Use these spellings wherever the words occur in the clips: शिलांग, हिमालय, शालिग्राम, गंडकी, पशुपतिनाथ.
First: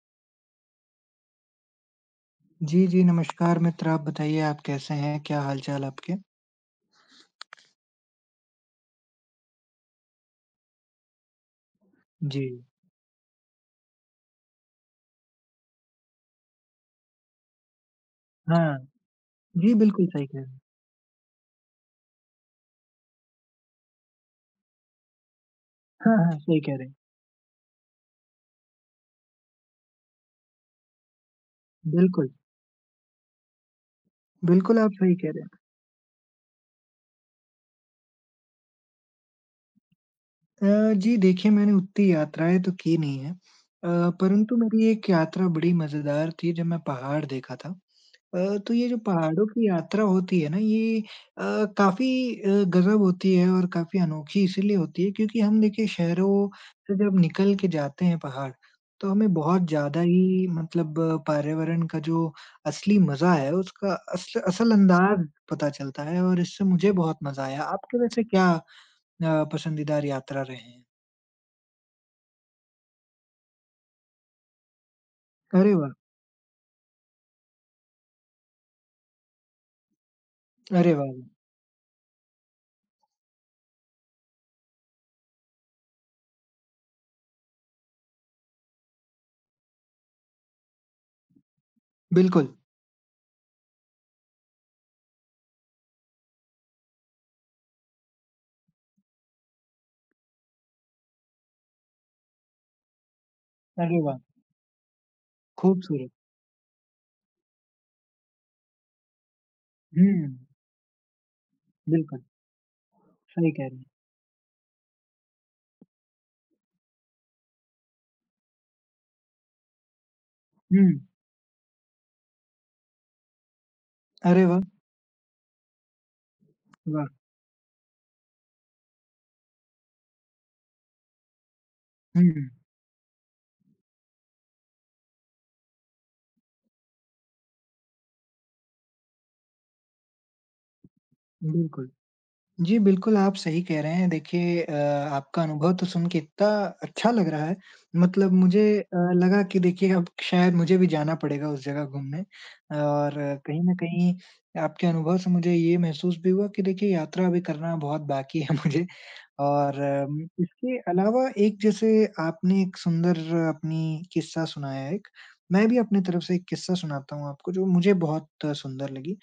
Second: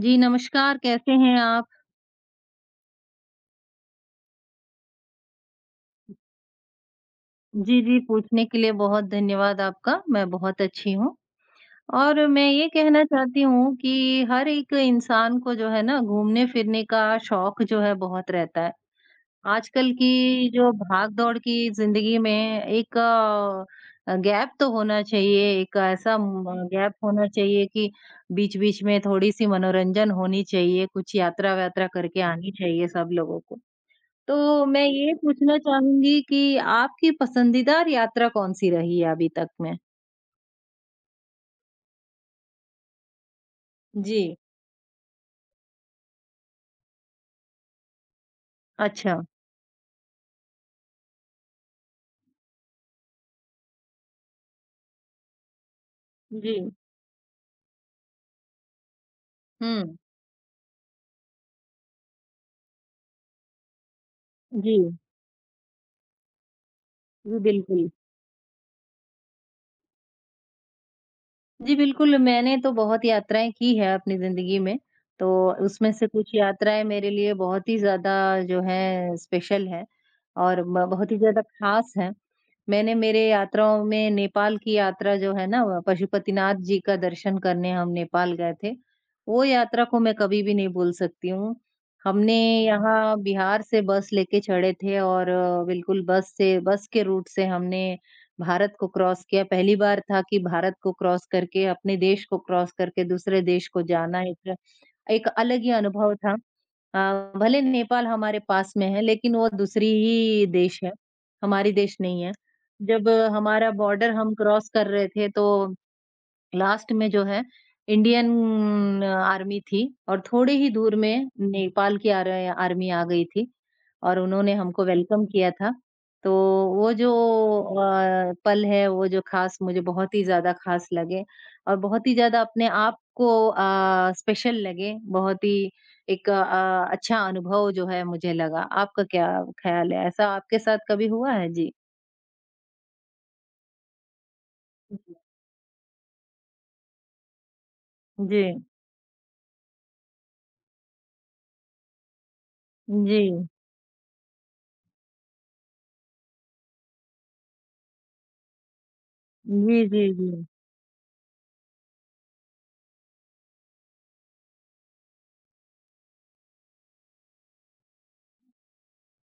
जी, नमस्कार, कैसे हैं आप? जी, जी, नमस्कार मित्र। आप बताइए आप कैसे हैं? क्या हाल-चाल आपके? जी, जी, पूछने के लिए बहुत धन्यवाद आपका, मैं बहुत अच्छी हूँ। और जी। मैं ये कहना चाहती हूँ कि हर एक इंसान को जो है ना घूमने-फिरने का शौक जो है बहुत रहता है। हाँ। जी, आजकल बिल्कुल सही कह रहे की हैं। जो भाग-दौड़ की ज़िंदगी में एक गैप तो होना चाहिए, एक हाँ, ऐसा हाँ, म सही कह रहे गैप हैं। होना चाहिए कि बीच-बीच में थोड़ी-सी मनोरंजन होनी चाहिए, कुछ यात्रा-वात्रा करके बिल्कुल, आनी चाहिए सब लोगों को। तो बिल्कुल मैं आप ये सही कह रहे हैं। पूछना चाहूँगी कि आपकी पसंदीदा यात्रा कौन-सी रही है अभी तक में? अ, जी देखिए मैंने उतनी यात्राएँ तो की नहीं है। जी। परंतु मेरी एक यात्रा बड़ी मज़ेदार थी जब मैं पहाड़ देखा था। तो ये जो अच्छा। पहाड़ों की यात्रा होती है ना ये अ, काफ़ी अ, गज़ब होती है और काफ़ी अनोखी इसीलिए होती है क्योंकि हम देखिए शहरों जी। से जब निकल के जाते हैं पहाड़, तो हमें बहुत हुँ। ज़्यादा ही मतलब पर्यावरण का जो असली मज़ा है उसका असल असल जी। अंदाज़ पता चलता है और इससे मुझे बहुत जी, मज़ा आया। बिल्कुल। आपके वैसे क्या पसंदीदा यात्रा रहे हैं? जी, बिल्कुल, मैंने तो बहुत यात्राएँ की हैं अपनी ज़िंदगी में, तो अरे उसमें वाह! से कुछ यात्राएँ मेरे लिए बहुत ही ज़्यादा जो हैं स्पेशल हैं और म अरे बहुत वाह! ही ज़्यादा ख़ास हैं। मैंने मेरे यात्राओं में नेपाल की यात्रा जो है ना पशुपतिनाथ जी का दर्शन करने हम नेपाल गए थे। वो यात्रा को मैं कभी भी नहीं भूल सकती हूँ। हमने बिल्कुल, यहाँ बिहार से बस लेके चढ़े थे और बिल्कुल बस से बस के रूट से हमने भारत को क्रॉस किया। पहली बार था कि भारत को क्रॉस करके अपने देश को क्रॉस करके दूसरे देश को अरे वाह! जाना एक एक अलग ही खूबसूरत। अनुभव था। अ, भले नेपाल हमारे पास में है लेकिन वो दूसरी हुँ, ही देश है, हमारी देश बिल्कुल, नहीं है। जब सही कह हमारा रहे हैं। बॉर्डर हम क्रॉस कर रहे थे तो लास्ट में जो है इंडियन आर्मी थी और थोड़े ही हुँ, दूर में नेपाल की आर आर्मी आ गई थी और अरे उन्होंने वाह! हमको वेलकम किया था। तो वो वाह! जो पल है, वो जो ख़ास मुझे बहुत ही ज़्यादा ख़ास लगे और बहुत ही ज़्यादा हुँ, अपने आप को स्पेशल लगे, बहुत ही एक अच्छा अनुभव जो है मुझे लगा। आपका क्या ख़्याल है? ऐसा आपके साथ कभी हुआ है? जी। बिल्कुल। जी, बिल्कुल, आप सही कह रहे हैं। देखिए आपका अनुभव तो सुन के इतना अच्छा लग रहा है, मतलब जी। मुझे लगा कि देखिए अब शायद मुझे भी जाना पड़ेगा उस जगह घूमने। जी। और जी। कहीं न कहीं आपके अनुभव से मुझे ये महसूस भी हुआ कि देखिए यात्रा अभी करना बहुत बाकी है मुझे। और जी, जी, जी। इसके अलावा एक जैसे आपने एक सुंदर अपनी किस्सा सुनाया एक, मैं भी अपनी तरफ से एक किस्सा सुनाता हूँ आपको जो मुझे बहुत सुंदर लगी।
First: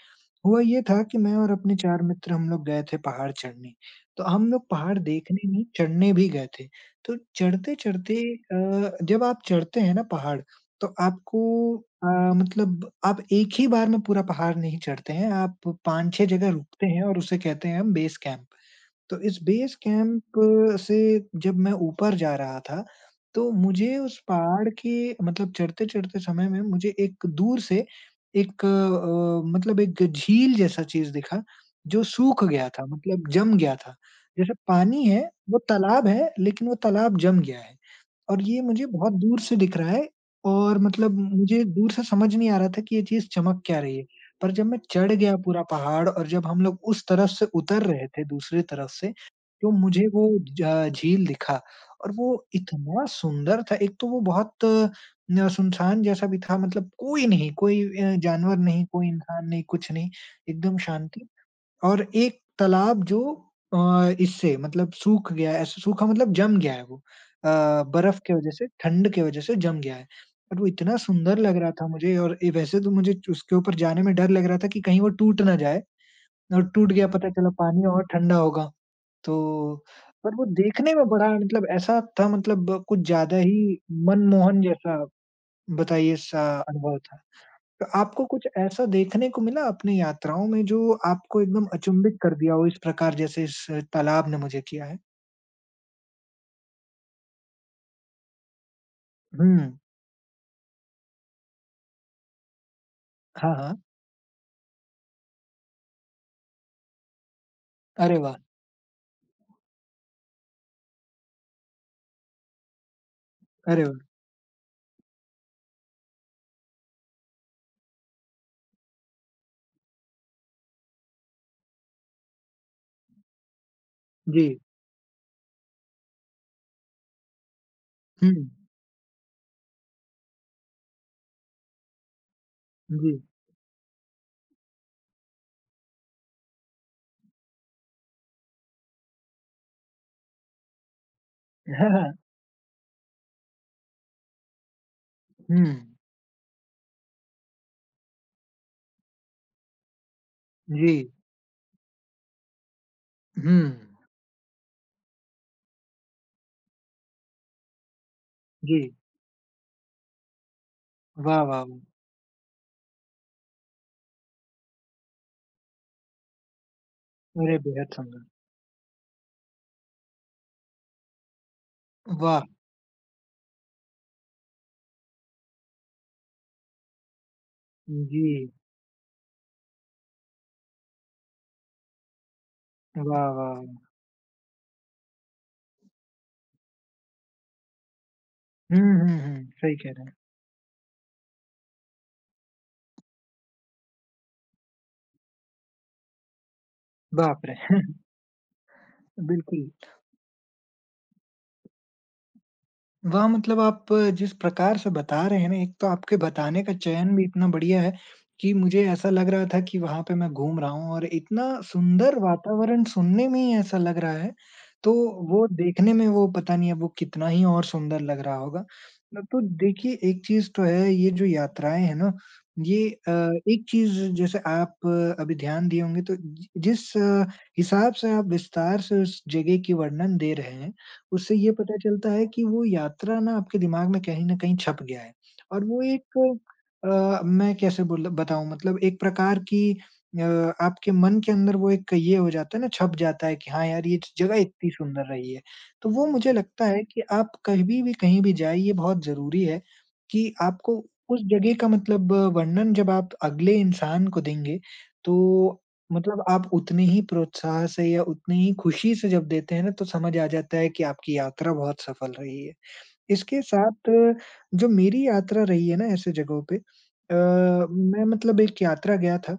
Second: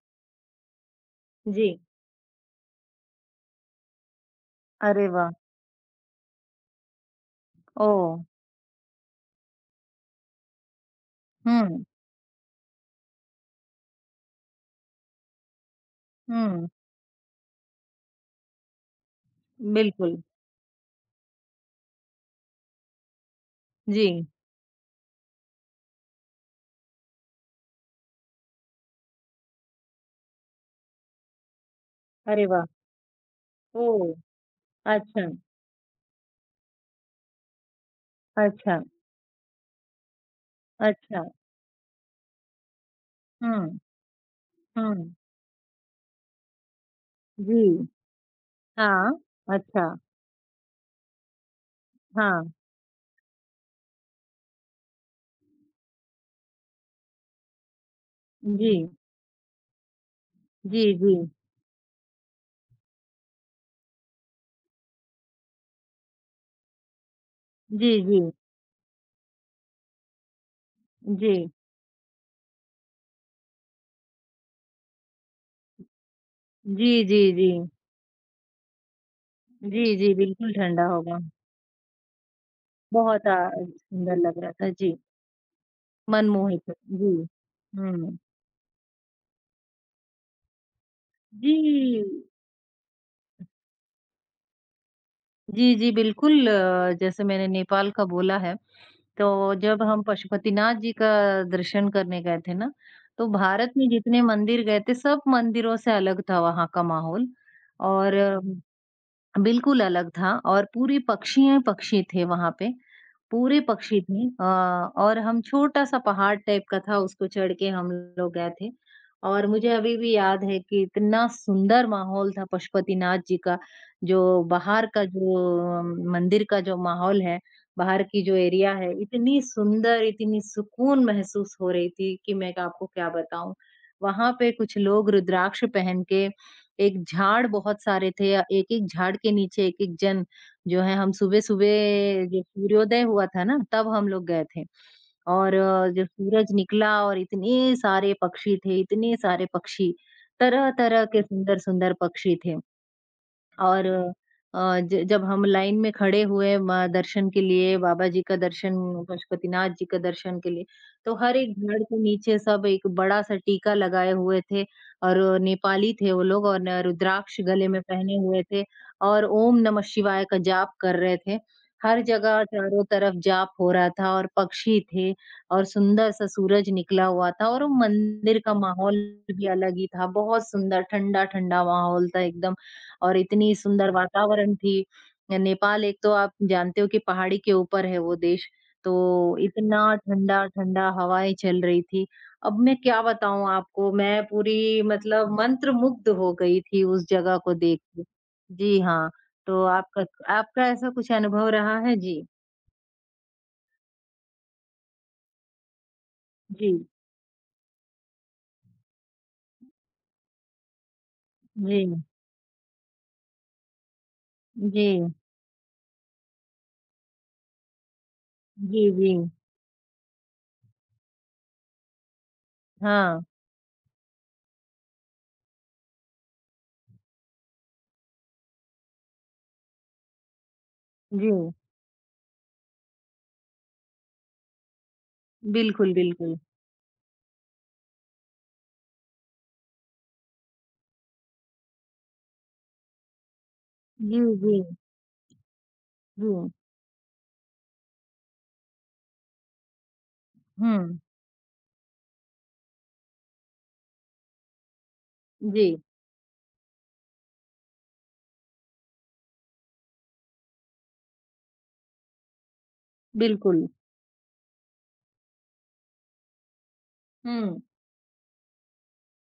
हुआ ये था कि मैं और जी। अपने 4 मित्र हम लोग गए थे पहाड़ चढ़ने। तो हम लोग पहाड़ अरे वाह! देखने नहीं, चढ़ने भी गए थे। तो ओह! चढ़ते-चढ़ते जब आप चढ़ते हैं ना पहाड़, तो आपको हुँ, अ, मतलब आप एक ही बार में पूरा पहाड़ नहीं चढ़ते हैं, आप 5-6 जगह हुँ, रुकते हैं और उसे कहते हैं हम बेस कैंप। तो इस बेस बिल्कुल। कैंप से जब मैं ऊपर जा रहा था, तो मुझे उस जी, पहाड़ के मतलब चढ़ते-चढ़ते समय में मुझे एक दूर से एक मतलब एक झील जैसा चीज़ दिखा, जो सूख अरे वाह! गया था मतलब जम गया था। ओह! जैसे पानी है, अच्छा, वो तालाब है, लेकिन वो तालाब जम गया है। और ये अच्छा, मुझे बहुत दूर से दिख रहा है और मतलब अच्छा। मुझे दूर से समझ नहीं आ रहा था कि ये चीज़ चमक हुँ, क्या रही है। पर जब मैं चढ़ हुँ, गया पूरा पहाड़ और जब हम लोग उस तरफ से उतर जी, रहे थे दूसरी तरफ हाँ, से, तो अच्छा, मुझे वो झ झील दिखा और हाँ, वो इतना सुंदर था। एक तो वो बहुत न सुनसान जैसा भी था मतलब कोई नहीं, कोई जानवर जी, नहीं, कोई इंसान नहीं, कुछ नहीं, एकदम जी, जी, शांति। और एक तालाब जो अ, इससे मतलब सूख गया है, सूखा मतलब जम गया है वो जी, बर्फ जी, की वजह से, ठंड की वजह से जम गया है। और वो इतना सुंदर जी, लग रहा था मुझे और वैसे तो मुझे उसके ऊपर जाने में डर लग रहा था कि कहीं वो टूट ना जाए और जी, टूट गया जी, पता चला जी, पानी और ठंडा होगा। तो जी, जी, पर वो बिल्कुल ठंडा देखने में होगा। बड़ा मतलब ऐसा था मतलब कुछ बहुत ज़्यादा ही सुंदर लग रहा मनमोहन था, जी, जैसा बताइए सा मनमोहित, अनुभव जी। था। तो हुँ, आपको कुछ ऐसा देखने को मिला अपनी यात्राओं में जो आपको एकदम जी, अचंभित कर दिया हो इस प्रकार जैसे इस तालाब ने मुझे किया है? जी, जी, बिल्कुल जैसे मैंने नेपाल का बोला है तो हुँ। जब हम पशुपतिनाथ जी का दर्शन करने गए थे ना, तो हाँ, भारत हाँ। में जितने मंदिर गए थे, सब मंदिरों से अलग था वहाँ का माहौल और अरे वाह! बिल्कुल अलग था और पूरी पक्षियाँ ही पक्षी थे वहाँ पे। पूरे अरे वाह! पक्षी थे और हम छोटा-सा पहाड़ टाइप का था उसको चढ़ के हम लोग गए थे। और मुझे अभी भी याद है कि इतना सुंदर माहौल था पशुपतिनाथ जी का, जो जी। बाहर का जो मंदिर का जो माहौल है, बाहर की हुँ, जो एरिया है, इतनी सुंदर, इतनी सुकून महसूस हो रही थी कि मैं आपको क्या जी। बताऊँ। वहाँ पे कुछ लोग रुद्राक्ष पहन के एक झाड़ बहुत सारे थे। एक-एक झाड़ के नीचे एक-एक जन जो है हम हाँ, हाँ। सुबह-सुबह जो सूर्योदय हुआ था ना तब हम लोग गए थे। और हुँ, जब सूरज निकला और इतने सारे पक्षी थे, इतने सारे पक्षी जी। तरह-तरह के सुंदर-सुंदर पक्षी थे। हुँ, और अ, ज जब हम लाइन में खड़े हुए म दर्शन के लिए, बाबा जी का दर्शन, जी। पशुपतिनाथ जी का दर्शन के लिए, तो हर वाह, एक वाह, वाह! पेड़ के नीचे सब एक बड़ा-सा टीका लगाए हुए थे और नेपाली थे वो लोग और न रुद्राक्ष अरे गले में बेहद पहने सुंदर। हुए थे और ओम नमः शिवाय का जाप कर रहे थे। हर जगह वाह! चारों तरफ जाप हो रहा था और पक्षी थे और सुंदर-सा सूरज निकला हुआ था और वो जी। मंदिर का माहौल भी अलग ही था। बहुत सुंदर ठंडा-ठंडा माहौल था एकदम। वाह, और वाह, इतनी वाह! सुंदर वातावरण थी। नेपाल एक तो आप जानते हो कि पहाड़ी के ऊपर है वो देश, हुँ, हुँ, तो हुँ। सही कह इतना रहे हैं। ठंडा-ठंडा हवाएँ चल रही थी। अब मैं क्या बताऊँ आपको, मैं पूरी मतलब मंत्रमुग्ध हो गई थी उस जगह बाप को रे! देख के। जी हाँ, तो बिल्कुल। आपका आपका ऐसा कुछ अनुभव रहा है? जी। वाह! मतलब आप जिस प्रकार से बता रहे हैं ना, एक तो आपके बताने जी, का चयन भी इतना बढ़िया है कि मुझे ऐसा लग रहा था कि वहाँ पे मैं घूम रहा हूँ और इतना जी, सुंदर वातावरण सुनने में ही ऐसा लग रहा है, जी, तो वो देखने में वो पता नहीं अब वो कितना ही और सुंदर लग रहा होगा। जी, जी। न तो देखिए, एक चीज़ तो है ये जो यात्राएँ हैं ना, ये हाँ, एक चीज़ जैसे आप अभी ध्यान दिए होंगे तो जि जिस हिसाब से आप विस्तार से उस जगह की वर्णन दे रहे हैं, जी। उससे ये पता चलता है कि वो यात्रा ना आपके दिमाग में कहीं न कहीं छप गया है और वो बिल्कुल, एक बिल्कुल। मैं कैसे बोल बताऊँ मतलब एक प्रकार की आपके मन के अंदर वो एक ये हो जाता है ना छप जाता है कि हाँ यार, ये जी, जगह जी, इतनी सुंदर रही है। तो वो जी। मुझे लगता है कि आप कभी भी कहीं भी जाएँ ये बहुत ज़रूरी है कि आपको हुँ, उस जगह का मतलब वर्णन जब आप अगले इंसान को देंगे, तो जी, मतलब आप उतने ही प्रोत्साह से या उतनी ही खुशी से जब देते हैं ना, तो समझ आ जाता है कि आपकी यात्रा बहुत सफल रही है। इसके बिल्कुल। साथ जो मेरी यात्रा रही है ना ऐसे जगहों पे हुँ, मैं मतलब एक यात्रा गया था।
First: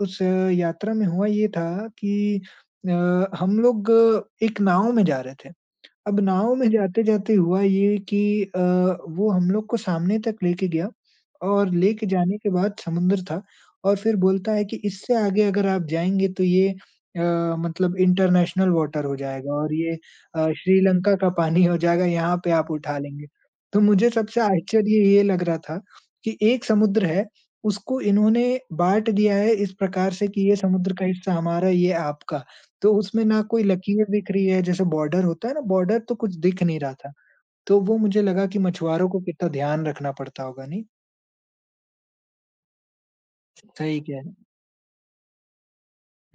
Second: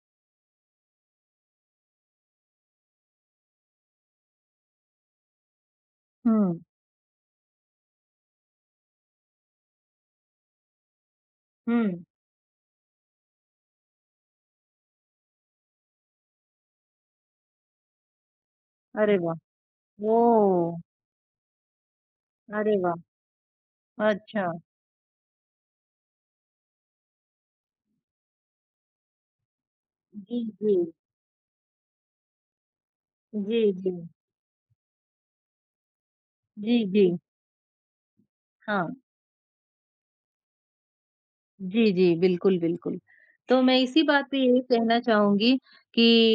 उस यात्रा में हुआ ये था कि अ, हम लोग एक नाव में जा रहे थे। अब हुँ। नाव में जाते-जाते हुआ ये कि वो हम लोग को सामने तक लेके गया और हुँ। लेके जाने के बाद समुद्र था और फिर बोलता है कि इससे आगे अगर आप जाएँगे तो ये मतलब इंटरनेशनल वाटर अरे हो वाह! जाएगा और ये ओह! श्रीलंका का पानी हो जाएगा, यहाँ पे आप अरे वाह! उठा लेंगे। तो मुझे सबसे अच्छा। आश्चर्य ये लग रहा था कि एक समुद्र है, उसको इन्होंने बाँट दिया है इस प्रकार से जी, कि ये जी। समुद्र का हिस्सा हमारा, ये आपका। तो उसमें ना जी, कोई जी। लकीर दिख रही है, जैसे बॉर्डर होता है ना, बॉर्डर तो कुछ दिख नहीं जी, रहा जी। था। तो वो मुझे लगा कि हाँ। मछुआरों को कितना ध्यान रखना पड़ता होगा, नहीं? जी, जी। बिल्कुल, बिल्कुल। तो मैं सही इसी कह रहे बात हैं। पे यही कहना चाहूँगी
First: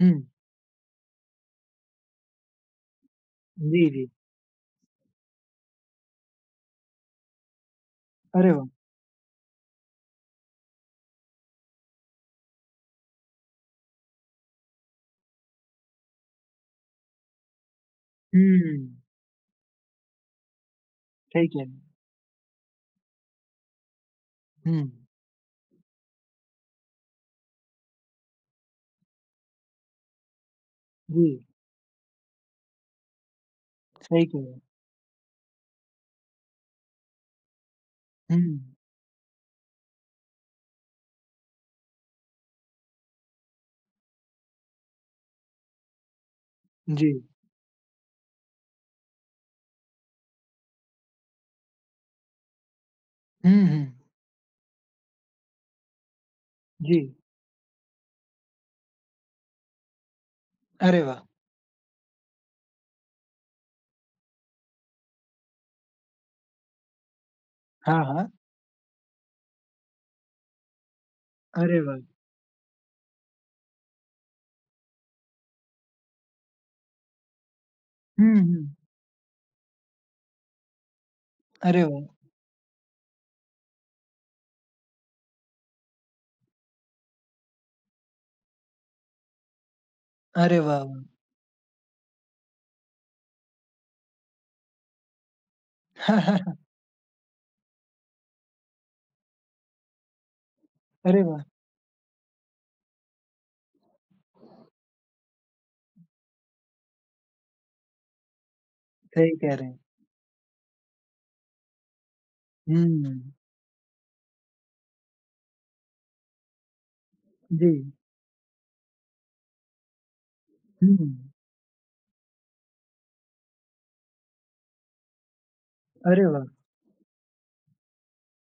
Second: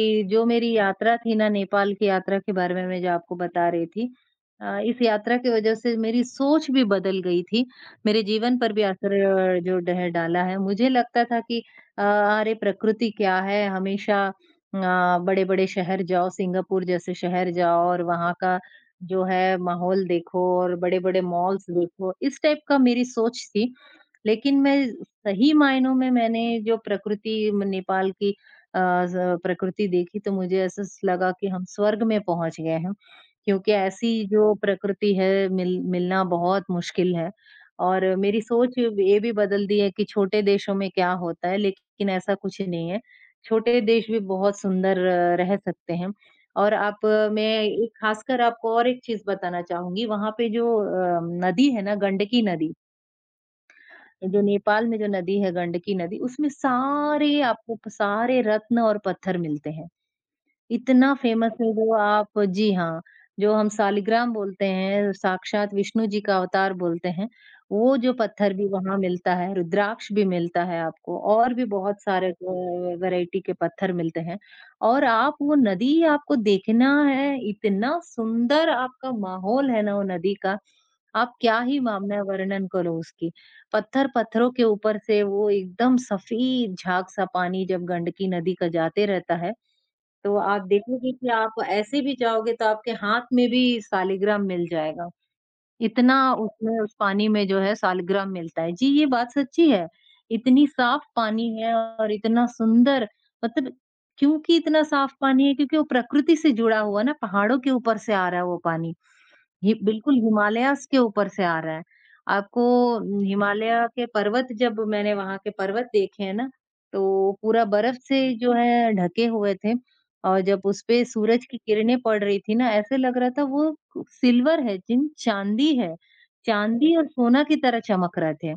हुँ, जो मेरी यात्रा थी ना नेपाल की यात्रा के बारे में मैं जो आपको बता रही जी, जी। थी इस यात्रा की वज़ह से मेरी सोच भी बदल गई थी। मेरे अरे जीवन वाह! पर भी असर अ, जो डह डाला है। मुझे लगता था कि अरे प्रकृति क्या है हमेशा बड़े-बड़े शहर जाओ, सिंगापुर जैसे शहर जाओ और वहाँ का हुँ, जो है माहौल देखो और बड़े-बड़े सही कह मॉल्स रहे हैं। देखो, इस टाइप का मेरी सोच थी। लेकिन मैं हुँ, सही मायनों में मैंने जो प्रकृति नेपाल की अ, प्रकृति देखी तो मुझे ऐसा जी, लगा कि हम स्वर्ग में पहुंच गए हैं क्योंकि ऐसी सही कह जो रहे हैं। प्रकृति है मिलना बहुत मुश्किल है और मेरी हुँ, सोच ये भी बदल दी है कि छोटे देशों में क्या होता है लेकिन ऐसा कुछ नहीं है छोटे देश भी बहुत सुंदर रह सकते हैं और आप जी। मैं एक खासकर आपको और एक चीज बताना चाहूंगी वहां पे जो नदी है ना गंडकी नदी हुँ, हुँ, जो नेपाल में जो नदी है गंडकी नदी उसमें जी। सारे आपको सारे रत्न और पत्थर मिलते हैं अरे इतना वाह! फेमस है वो आप जी हाँ, जो हम शालिग्राम बोलते हैं, साक्षात विष्णु जी का अवतार बोलते हैं, वो हाँ, जो हाँ। पत्थर भी वहाँ मिलता है, रुद्राक्ष भी मिलता है आपको और भी अरे वाह! बहुत सारे वैरायटी के पत्थर मिलते हैं और आप वो नदी आपको देखना है, इतना हुँ, हुँ। सुंदर आपका माहौल है ना वो नदी का, आप क्या ही अरे वाह! मामना वर्णन करो उसकी। पत्थरों के ऊपर से वो एकदम सफ़ेद झाग सा पानी जब गंडकी नदी का जाते रहता है तो अरे आप वाह, वाह! देखोगे कि आप ऐसे भी जाओगे तो आपके हाथ में भी शालिग्राम मिल जाएगा। इतना उसमें उस पानी में जो है शालिग्राम मिलता है। जी, ये बात सच्ची है। इतनी साफ अरे वाह! पानी है और इतना सुंदर मतलब क्योंकि इतना साफ पानी है क्योंकि वो प्रकृति से जुड़ा हुआ है ना, पहाड़ों के ऊपर से आ रहा है वो पानी। सही कह रहे हि हैं। बिल्कुल हिमालयाज़ के ऊपर से आ रहा है। आपको हुँ, न, हिमालय के पर्वत जब मैंने वहाँ के पर्वत देखे हैं ना, तो पूरा जी। बर्फ से जो है ढके हुए थे और जब उसपे हुँ, सूरज की किरणें पड़ रही थी ना, ऐसे लग रहा था वो सिल्वर है जिन चाँदी है। अरे वाह! चाँदी और सोना की तरह चमक रहे थे।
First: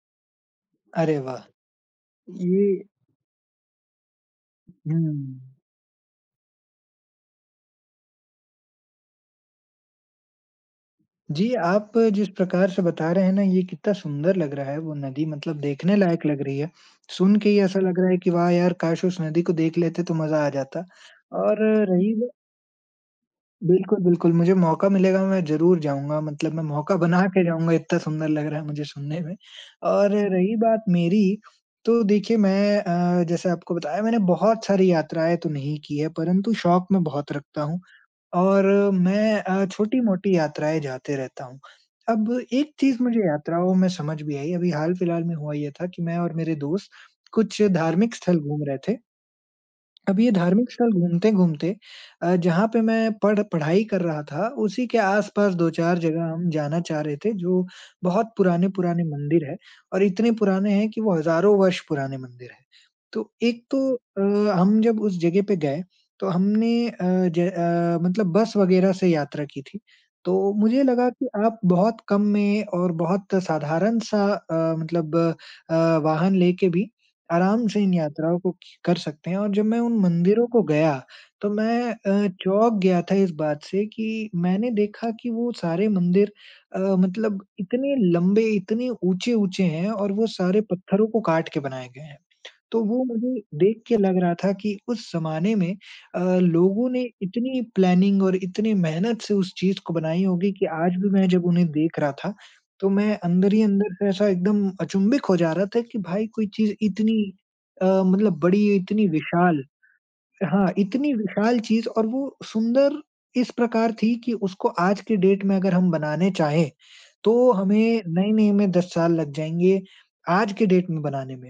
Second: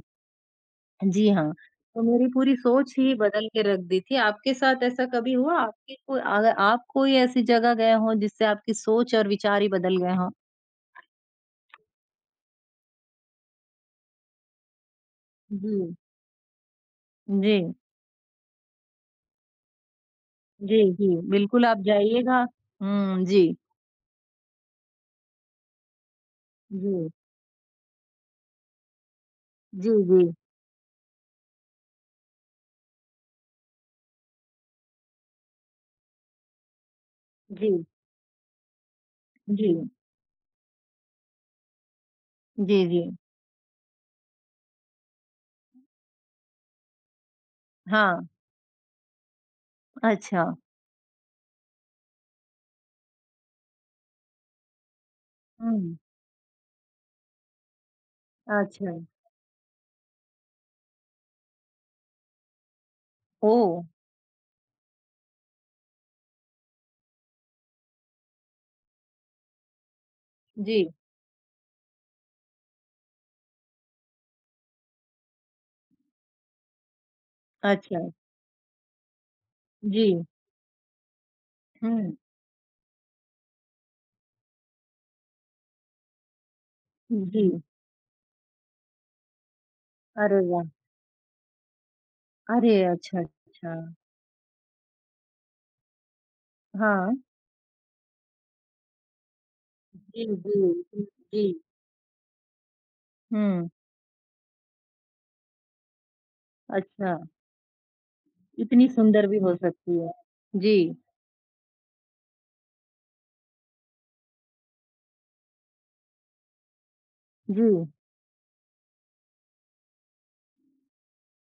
अरे जी वाह! हाँ, तो मेरी पूरी ये सोच ही बदल के रख दी थी। आपके साथ ऐसा कभी हुआ? हुँ। आपकी कोई अगर आप कोई ऐसी जगह गए हों जिससे आपकी सोच और विचार ही बदल गए हों? जी, आप जिस प्रकार से बता रहे हैं ना, ये कितना सुंदर लग रहा है वो नदी मतलब जी। देखने लायक लग रही है। सुन के जी। ही ऐसा लग रहा है कि वाह यार! काश उस नदी को देख लेते तो मज़ा आ जी, जाता। जी, और बिल्कुल आप रही ब जाइएगा। हुँ, जी। बिल्कुल, बिल्कुल, मुझे मौका मिलेगा मैं ज़रूर जाऊँगा मतलब मैं मौका जी, बना के जाऊँगा, इतना सुंदर लग रहा है मुझे सुनने में। जी, और जी, रही बात मेरी, तो देखिए मैं जैसे आपको बताया मैंने बहुत सारी यात्राएँ तो नहीं की है, परंतु शौक मैं बहुत रखता जी, हूँ। और मैं जी, छोटी-मोटी यात्राएँ जाते रहता हूँ। अब एक जी, चीज़ जी। मुझे यात्राओं में समझ भी आई, अभी हाल-फिलहाल में हुआ ये था कि मैं और मेरे दोस्त कुछ हाँ, धार्मिक स्थल घूम रहे थे। अब ये अच्छा। धार्मिक स्थल घूमते-घूमते जहाँ पे मैं पढ़ाई कर रहा था, उसी के आस-पास हुँ, 2-4 जगह हम जाना चाह रहे थे, जो बहुत अच्छा। पुराने-पुराने मंदिर हैं और इतने पुराने हैं कि वो हज़ारों वर्ष पुराने मंदिर हैं। तो एक ओह! तो हम जब उस जगह पे गए, तो हमने मतलब बस वगैरह से यात्रा की थी। तो मुझे जी, लगा कि आप बहुत कम में और बहुत साधारण-सा मतलब अ, वाहन लेके भी आराम से इन अच्छा, यात्राओं को क कर सकते हैं और जब मैं उन जी, मंदिरों को गया, तो मैं हुँ, चौंक गया था इस बात से कि मैंने देखा कि वो सारे मंदिर जी। मतलब इतने लंबे, इतने ऊँचे-ऊँचे हैं और वो अरे सारे वाह! पत्थरों को काट के बनाए गए हैं। अरे तो वो अच्छा, मुझे अच्छा। देख के लग रहा था कि उस ज़माने में लोगों ने हाँ, इतनी प्लानिंग और इतनी मेहनत से उस चीज़ को जी, बनाई होगी जी, कि आज जी, भी मैं जी। जब उन्हें देख रहा था, तो मैं अंदर ही हुँ, अंदर से ऐसा एकदम अचंभित हो जा रहा था कि भाई कोई चीज़ अच्छा, इतनी मतलब बड़ी, इतनी इतनी सुंदर भी हो विशाल सकती है। हाँ, जी, इतनी विशाल चीज़ और वो सुंदर इस प्रकार थी कि उसको आज के डेट में अगर हम बनाने चाहें, तो जी, हमें नए-नए में 10 साल लग जाएँगे, आज के डेट में बनाने में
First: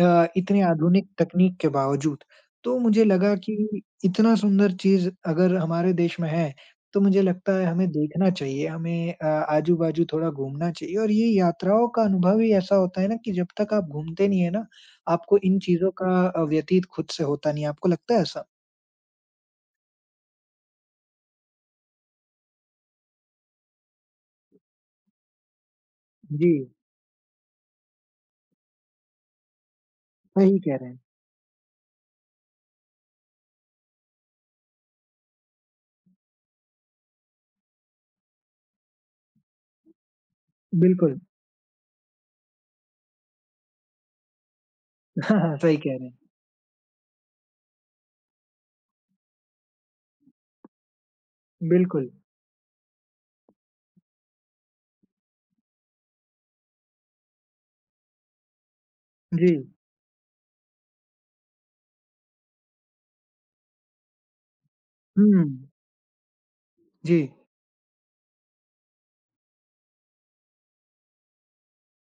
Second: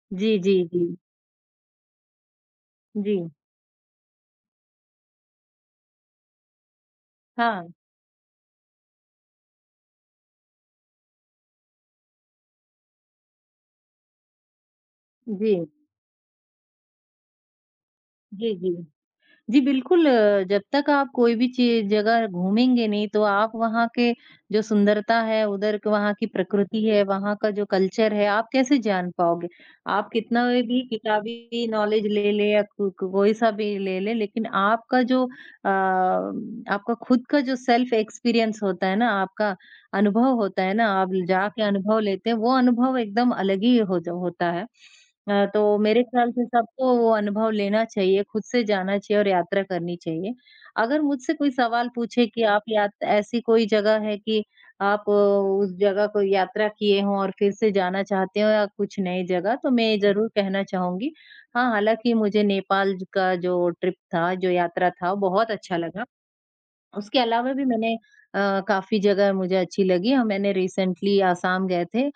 जी, जी, इतने जी, आधुनिक तकनीक के बावजूद। तो मुझे जी, लगा कि इतना सुंदर चीज़ अगर हमारे देश में है, तो मुझे लगता हाँ, है हमें देखना चाहिए, हमें आजू-बाजू थोड़ा घूमना चाहिए और ये यात्राओं का अनुभव ही ऐसा होता है ना कि जब तक आप घूमते नहीं है ना, आपको जी, इन चीज़ों का व्यतीत खुद से होता नहीं है। आपको लगता है ऐसा? जी, जी। जी, बिल्कुल जब तक आप कोई भी ची जगह घूमेंगे नहीं तो आप वहाँ के जो सुंदरता है, उधर क वहाँ की जी, प्रकृति है, वहाँ का जो कल्चर है, आप कैसे जान पाओगे? आप कितना सही कह भी रहे हैं। किताबी नॉलेज ले लें या कोई सा भी ले लें, लेकिन आपका जो आपका खुद का जो सेल्फ एक्सपीरियंस होता है ना, आपका अनुभव होता है ना, आप बिल्कुल, जाके अनुभव लेते हैं, वो अनुभव एकदम अलग ही हो ज होता है। हाँ, हाँ, सही तो कह मेरे रहे ख्याल से सबको वो अनुभव लेना चाहिए, खुद से जाना चाहिए और यात्रा करनी चाहिए। अगर मुझसे कोई हैं। सवाल बिल्कुल, पूछे कि आप यात ऐसी कोई जगह है कि आप उस जगह को यात्रा किए हों और फिर से जाना चाहते हो या कुछ नई जी। जगह, तो मैं ज़रूर कहना चाहूँगी। हाँ, हालाँकि मुझे नेपाल ज का जो ट्रिप था, जो यात्रा था, वो हुँ, बहुत अच्छा लगा। उसके जी। अलावा भी मैंने काफ़ी जगह मुझे अच्छी लगी और मैंने रिसेंटली आसाम गए थे।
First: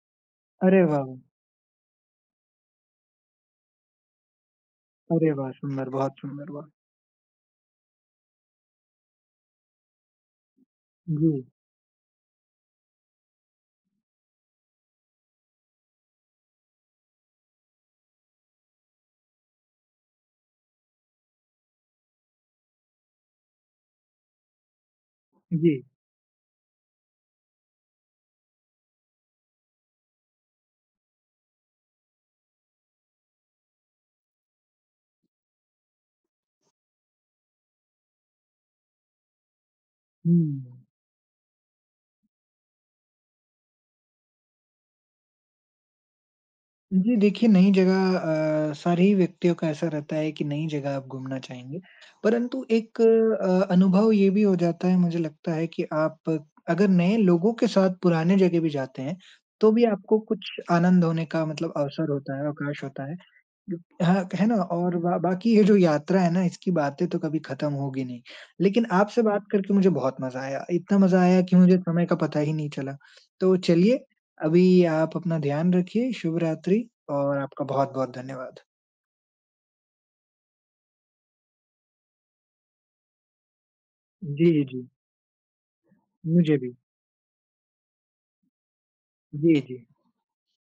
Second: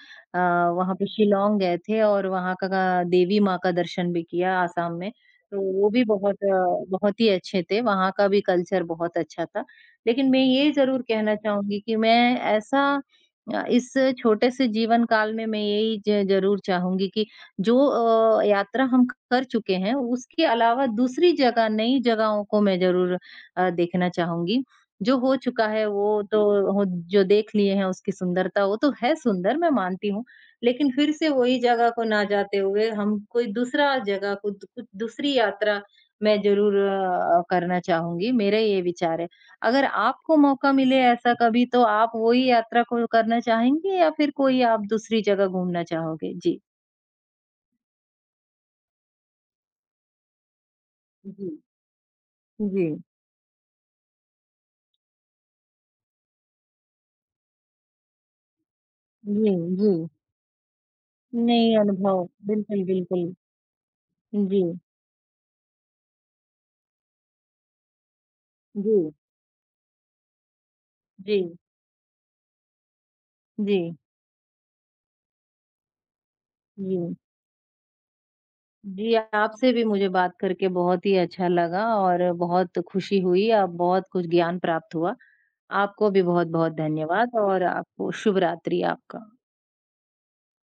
अरे वहाँ वाह! पे वाह, शिलांग गए थे और वहाँ का देवी माँ का दर्शन भी किया आसाम में। अरे वाह! तो वो सुंदर, भी बहुत सुंदर, वाह! बहुत ही अच्छे थे, वहाँ का भी कल्चर बहुत अच्छा था। लेकिन मैं ये ज़रूर कहना जी, चाहूँगी कि मैं ऐसा इस छोटे से जीवन काल में मैं यही ज ज़रूर चाहूँगी कि जो यात्रा हम कर चुके हैं, उसके अलावा दूसरी जगह, नई जगहों को मैं ज़रूर देखना चाहूँगी। जो हो चुका जी। है वो तो हो जो देख लिए हैं उसकी सुंदरता वो तो है सुंदर मैं मानती हूँ। लेकिन फिर से वही जगह को ना जाते हुए हम कोई दूसरा जगह को कुछ दूसरी यात्रा मैं ज़रूर करना चाहूँगी, मेरा ये विचार है। अगर आपको मौका हुँ। मिले ऐसा कभी तो आप वही यात्रा को करना चाहेंगे या फिर कोई आप दूसरी जगह घूमना चाहोगे? जी। जी, देखिए नई जगह सारे ही व्यक्तियों का ऐसा रहता है कि नई जगह आप घूमना जी, चाहेंगे, परंतु जी, एक अनुभव ये भी हो जाता है मुझे लगता है कि आप अगर नए लोगों के साथ पुराने जगह भी जाते हैं, जी, तो भी जी। आपको कुछ आनंद होने का नए मतलब अवसर अनुभव होता है, बिल्कुल, अवकाश होता है। बिल्कुल। हाँ, है ना जी, और बा बाकी ये जो यात्रा है ना, इसकी बातें तो कभी खत्म होगी नहीं। लेकिन जी, आपसे बात करके मुझे बहुत मज़ा आया। इतना मज़ा आया जी, कि मुझे समय का पता ही नहीं चला। तो जी, चलिए, अभी आप अपना ध्यान रखिए, शुभ रात्रि जी। और आपका बहुत-बहुत धन्यवाद। जी, आपसे भी मुझे बात करके बहुत ही अच्छा लगा और बहुत खुशी हुई, अब बहुत कुछ ज्ञान जी, जी। प्राप्त हुआ। आपको भी मुझे बहुत-बहुत भी। धन्यवाद और आपको शुभ रात्रि आपका। जी, जी।